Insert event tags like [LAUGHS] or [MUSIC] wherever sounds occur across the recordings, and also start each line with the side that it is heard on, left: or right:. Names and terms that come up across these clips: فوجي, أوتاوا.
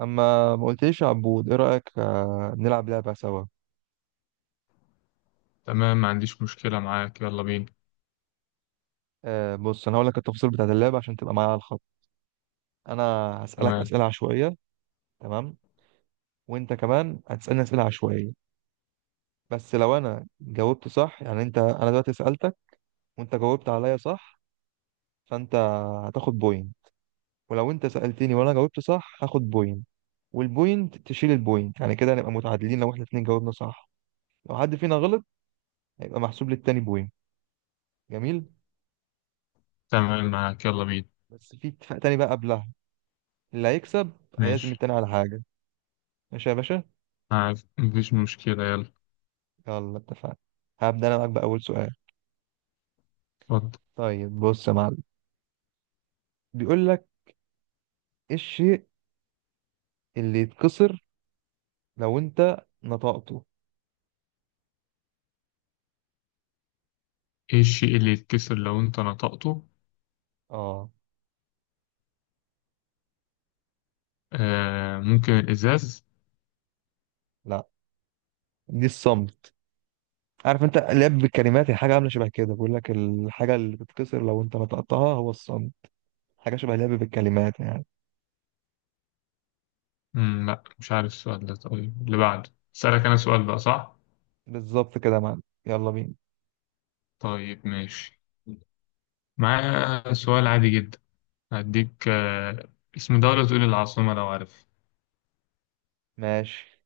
right: اما ما قلتليش يا عبود ايه رايك، نلعب لعبه سوا؟
left: تمام، ما عنديش مشكلة معاك، يلا بينا.
right: بص انا هقول لك التفاصيل بتاعه اللعبه عشان تبقى معايا على الخط. انا هسالك
left: تمام.
right: اسئله عشوائيه. تمام. وانت كمان هتسالني اسئله عشوائيه. بس لو انا جاوبت صح، يعني انا دلوقتي سالتك وانت جاوبت عليا صح، فانت هتاخد بوينت. ولو انت سالتني وانا جاوبت صح هاخد بوينت، والبوينت تشيل البوينت، يعني كده نبقى متعادلين لو احنا الاتنين جاوبنا صح. لو حد فينا غلط هيبقى محسوب للتاني بوينت. جميل.
left: تمام، معاك، يلا بينا.
right: بس في اتفاق تاني بقى قبلها، اللي هيكسب هيعزم
left: ماشي.
right: التاني على حاجة. ماشي يا باشا.
left: معاك، مفيش مشكلة، يلا.
right: يلا اتفقنا. هبدأ أنا معاك بأول سؤال.
left: اتفضل.
right: طيب بص يا معلم، بيقول لك إيه الشيء اللي يتكسر لو أنت نطقته؟
left: ايه الشيء اللي يتكسر لو انت نطقته؟
right: آه.
left: آه، ممكن الإزاز.
right: لا، دي الصمت. عارف أنت لعب بالكلمات، هي حاجة عاملة شبه كده. بيقول لك الحاجة اللي بتتكسر لو أنت نطقتها هو الصمت، حاجة شبه لعب بالكلمات يعني.
left: لا، مش عارف السؤال ده. طيب، اللي بعده سألك أنا سؤال بقى، صح؟
right: بالظبط كده يا معلم، يلا بينا.
left: طيب ماشي. معايا سؤال عادي جدا. هديك اسم دولة تقول العاصمة لو عارف.
right: ماشي.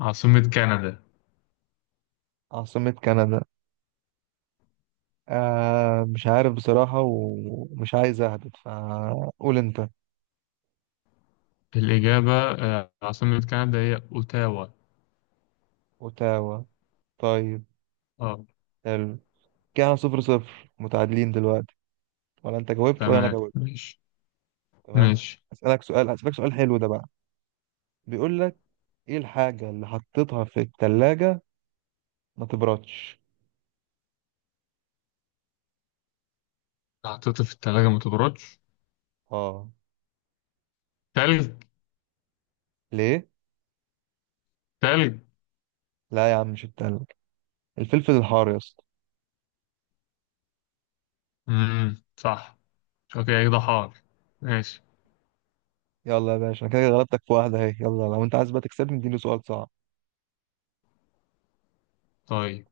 left: عاصمة كندا.
right: عاصمة كندا، آه مش عارف بصراحة ومش عايز أهبط، فقول أنت.
left: الإجابة عاصمة كندا هي أوتاوا.
right: أوتاوا. طيب.
left: اه.
right: حلو. كده احنا 0-0 متعادلين دلوقتي، ولا انت جاوبت ولا انا
left: تمام
right: جاوبت.
left: ماشي.
right: تمام.
left: ماشي.
right: اسالك سؤال هسالك سؤال حلو ده بقى، بيقول لك ايه الحاجه اللي حطيتها في الثلاجه ما تبردش؟
left: حطيته في التلاجة ما تبردش.
right: اه.
left: تلج.
right: ليه؟
left: تلج.
right: لا يا عم، مش التلج. الفلفل الحار يا اسطى.
left: صح. اوكي، ده حار. ماشي.
right: يلا يا باشا، انا كده غلبتك في واحده اهي، يلا لو انت عايز بقى تكسبني اديني سؤال صعب.
left: طيب،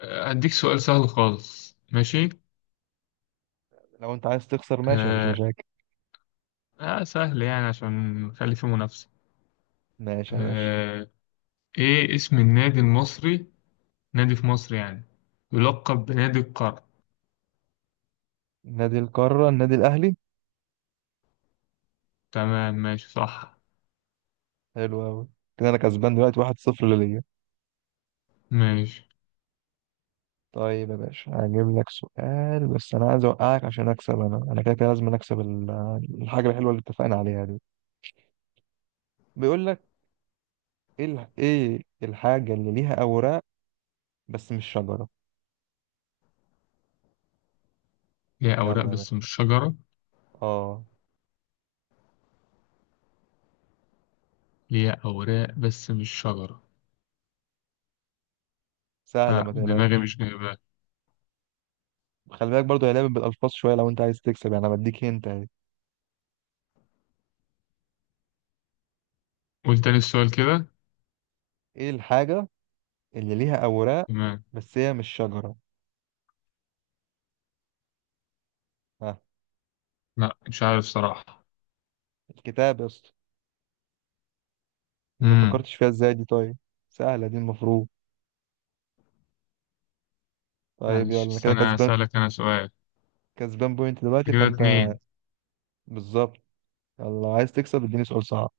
left: هديك سؤال سهل خالص، ماشي.
right: لو انت عايز تخسر ماشي مفيش
left: آه,
right: مشاكل.
left: آه، سهل يعني عشان نخلي فيه منافسة.
right: ماشي يا باشا.
left: آه. ايه اسم النادي المصري، نادي في مصر يعني، يلقب بنادي القرن؟
right: نادي القاره، النادي الاهلي.
left: تمام ماشي، صح.
right: حلو قوي. كده انا كسبان دلوقتي 1-0 ليا.
left: ماشي.
right: طيب يا باشا هجيب لك سؤال، بس انا عايز اوقعك عشان اكسب، انا كده كده لازم اكسب الحاجه الحلوه اللي اتفقنا عليها دي. بيقول لك ايه الحاجه اللي ليها اوراق بس مش شجره.
left: ليها أوراق
right: يلا يا
left: بس
right: باشا.
left: مش شجرة.
right: اه.
left: ليها أوراق بس مش شجرة.
right: سهله
left: آه،
right: ما
left: دماغي
right: تقلقش.
left: مش جايبها.
right: خلي بالك برضه هي لعبه بالالفاظ شويه، لو انت عايز تكسب يعني انا بديك هنت اهي.
left: قول تاني السؤال كده.
right: ايه الحاجه اللي ليها اوراق
left: تمام.
right: بس هي مش شجره؟ ها.
left: لا، مش عارف صراحة.
right: الكتاب يا اسطى. إيه، ما
left: امم
right: فكرتش فيها ازاي دي؟ طيب، سهله دي المفروض. طيب يلا
left: معلش
right: انا كده
left: استنى
right: كسبان
left: أسألك أنا سؤال.
right: كسبان بوينت دلوقتي
left: أنت كده
right: فانت.
left: اتنين.
right: بالظبط. يلا عايز تكسب اديني سؤال صعب.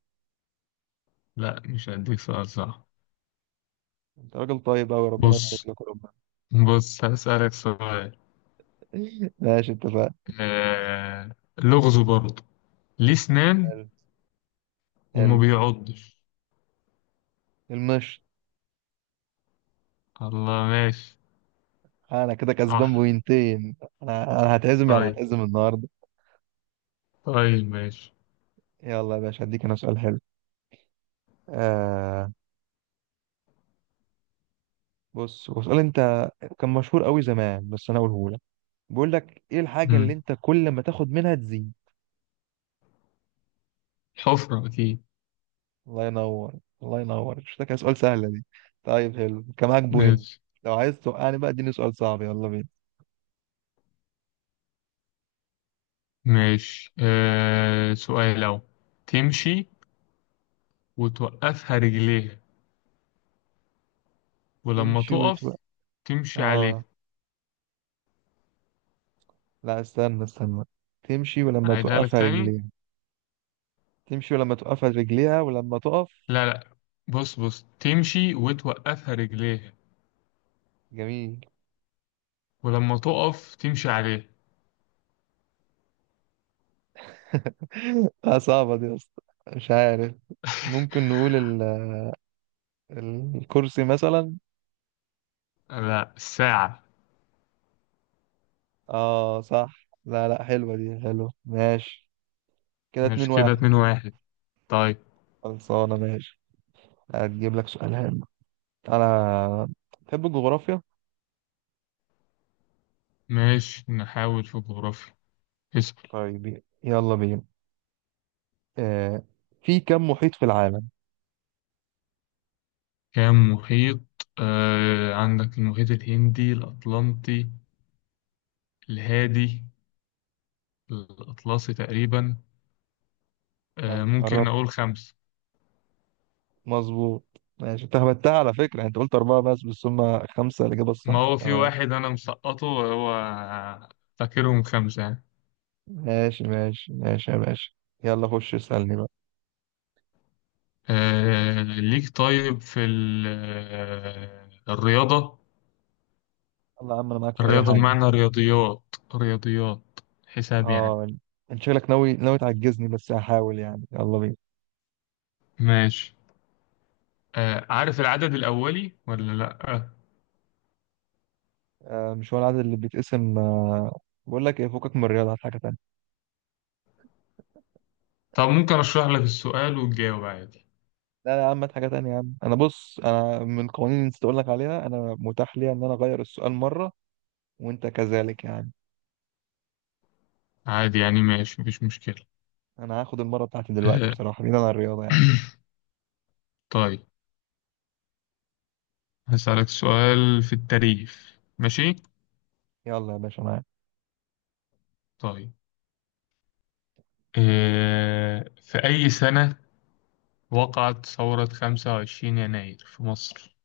left: لا، مش هديك سؤال، صح.
right: انت راجل طيب قوي، ربنا يبارك
left: بص
right: لك وربنا.
left: بص هسألك سؤال.
right: [LAUGHS] ماشي اتفقنا.
left: لغز برضه. ليه سنان
right: حلو.
left: وما
right: حلو.
left: بيعضش؟
right: المشط.
left: الله، ماشي.
right: انا كده كسبان
left: صح.
right: 2 بوينت. انا هتعزم يعني
left: طيب.
right: هتعزم النهارده.
left: طيب ماشي.
right: يلا يا باشا هديك انا سؤال حلو. آه بص هو سؤال، انت كان مشهور قوي زمان بس انا اقوله لك. بيقول لك ايه الحاجه اللي
left: مم.
right: انت كل ما تاخد منها تزيد؟
left: حفرة أكيد.
right: الله ينور. الله ينور، مش ده كان سؤال سهله دي؟ طيب حلو، كان معاك بوينت.
left: ماشي
right: لو عايز توقعني بقى اديني سؤال صعب، يلا بينا.
left: ماشي. سؤال. لو تمشي وتوقفها رجليها ولما
right: تمشي وتوقع.
left: تقف تمشي
right: اه.
left: عليها.
right: لا، استنى استنى. تمشي ولما
left: أعيدها لك
right: توقفها
left: تاني.
right: رجليها. تمشي ولما توقفها رجليها ولما تقف.
left: لا لا، بص تمشي وتوقفها رجليه
right: جميل.
left: ولما تقف تمشي عليه.
right: [LAUGHS] لا، صعبة دي اصلا. مش عارف. ممكن
left: [LAUGHS]
right: نقول الكرسي مثلا.
left: لا، الساعة.
right: اه صح، لا لا، حلوة دي حلوة، ماشي. كده 2
left: ماشي، كده
right: 1.
left: اتنين واحد. طيب
right: خلصانة ماشي. هتجيب لك سؤال حلو. انا بحب الجغرافيا.
left: ماشي، نحاول في الجغرافيا. اسأل.
right: طيب يلا بينا. آه. في كم محيط في العالم؟
left: كام محيط؟ آه، عندك المحيط الهندي، الأطلنطي، الهادي، الأطلسي تقريبا. آه،
right: ها
left: ممكن
right: قربت.
left: أقول خمسة.
right: مظبوط. ماشي، انت هبتها على فكرة، يعني انت قلت أربعة بس هما خمسة، الإجابة
left: ما
right: الصح.
left: هو في
right: تمام.
left: واحد أنا مسقطه وهو فاكرهم خمسة يعني.
right: ماشي ماشي ماشي يا باشا. يلا خش اسألني بقى.
left: آه، ليك. طيب في الرياضة.
right: يلا يا عم، أنا معاك في أي
left: الرياضة
right: حاجة.
left: بمعنى رياضيات. رياضيات، حساب يعني.
right: اه. انت شكلك ناوي ناوي تعجزني، بس هحاول يعني، يلا بينا.
left: ماشي. آه، عارف العدد الأولي ولا لأ؟
right: مش هو العدد اللي بيتقسم، بقول لك ايه، فوقك من الرياضة هات حاجة تانية.
left: طب ممكن أشرح لك السؤال وتجاوب عادي.
right: لا لا يا عم، هات حاجة تانية يا عم، أنا بص، أنا من القوانين اللي نسيت أقول لك عليها، أنا متاح لي إن أنا أغير السؤال مرة، وأنت كذلك يعني.
left: عادي يعني، ماشي مفيش مشكلة.
right: أنا هاخد المرة بتاعتي دلوقتي
left: آه.
right: بصراحة، بعيدا عن الرياضة يعني.
left: [CLEARS THROAT] طيب، هسألك سؤال في التاريخ، ماشي؟
right: يلا يا باشا معاك.
left: طيب. آه، في أي سنة وقعت ثورة 25 يناير في مصر؟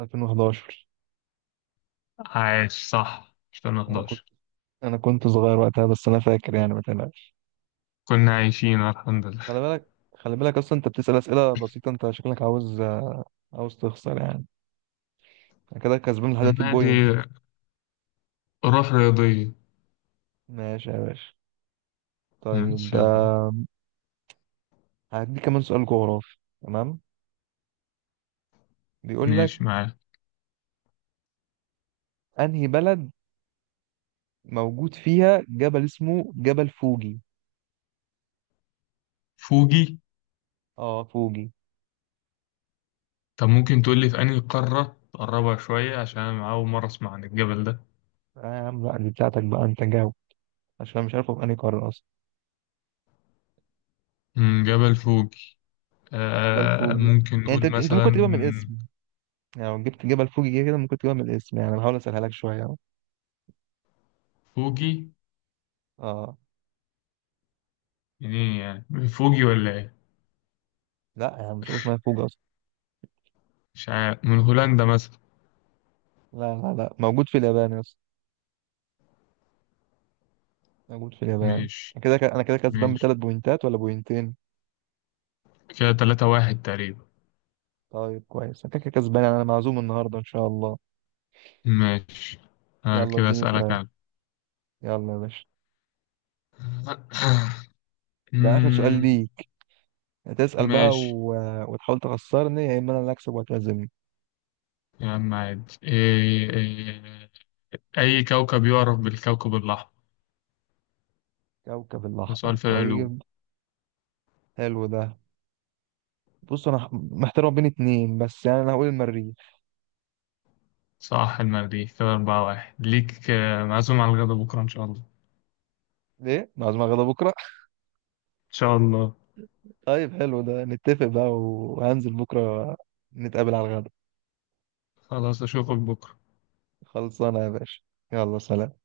right: 2011.
left: عاش، صح
right: أنا كنت
left: 2011.
right: انا كنت صغير وقتها، بس انا فاكر يعني ما تقلقش.
left: كنا عايشين الحمد لله.
right: خلي بالك، خلي بالك اصلا انت بتسأل اسئله بسيطه، انت شكلك عاوز تخسر يعني. أنا كده كسبان لحد
left: أما
right: البوينت.
left: عادي، روح رياضية.
right: ماشي يا باشا. طيب.
left: ماشي يلا.
right: هديك كمان سؤال جغرافي. تمام، بيقول لك
left: ماشي معاك.
right: انهي بلد موجود فيها جبل اسمه جبل فوجي؟
left: فوجي.
right: اه فوجي.
left: طب ممكن تقول لي في أنهي قارة؟ تقربها شوية عشان أنا أول مرة أسمع عن الجبل ده.
right: آه يا عم، لا دي بتاعتك بقى، انت جاوب، عشان أنا مش عارفه في انهي قاره اصلا.
left: مم، جبل فوجي.
right: جبل
left: آه
right: فوجي،
left: ممكن
right: يعني
left: نقول
right: انت
left: مثلا
right: ممكن تجيبها من الاسم، يعني لو جبت جبل فوجي كده ممكن تجيبها من الاسم، يعني أنا بحاول اسهلها لك شويه أهو.
left: فوجي.
right: اه.
left: منين يعني؟ من فوجي ولا إيه؟
right: لا يعني مش اسمها فوج اصلا.
left: مش عارف، من هولندا مثلا.
right: لا لا لا، موجود في اليابان يا اسطى. موجود في اليابان.
left: ماشي.
right: انا كده كسبان
left: ماشي،
right: بـ3 بوينتات ولا 2 بوينت.
left: كده تلاتة واحد تقريبا.
right: طيب كويس، انا كده كده كسبان يعني، انا معزوم النهارده ان شاء الله.
left: ماشي. آه،
right: يلا
left: كده
right: اديني
left: أسألك
right: سؤال.
left: أنا.
right: يلا يا باشا.
left: [COUGHS]
right: ده اخر سؤال
left: مم،
right: ليك، هتسأل بقى
left: ماشي.
right: وتحاول تخسرني، يا اما انا اللي اكسب وتعزمني.
left: يا عم عادي، إيه إيه. أي كوكب يعرف بالكوكب الأحمر؟
right: كوكب
left: ده
right: الاحمر،
left: سؤال في العلوم.
right: طيب. حلو ده. بص انا محتار ما بين اتنين بس، يعني انا هقول المريخ.
left: صح، المريخ، كده أربعة واحد ليك. آه، معزوم على الغدا بكرة إن شاء الله.
right: ليه معزوم على غدا بكره؟
left: إن شاء الله.
right: [LAUGHS] طيب حلو ده، نتفق بقى وهنزل بكره نتقابل على الغدا.
left: خلاص، أشوفك بكرة.
right: خلصانة يا باشا. يلا سلام.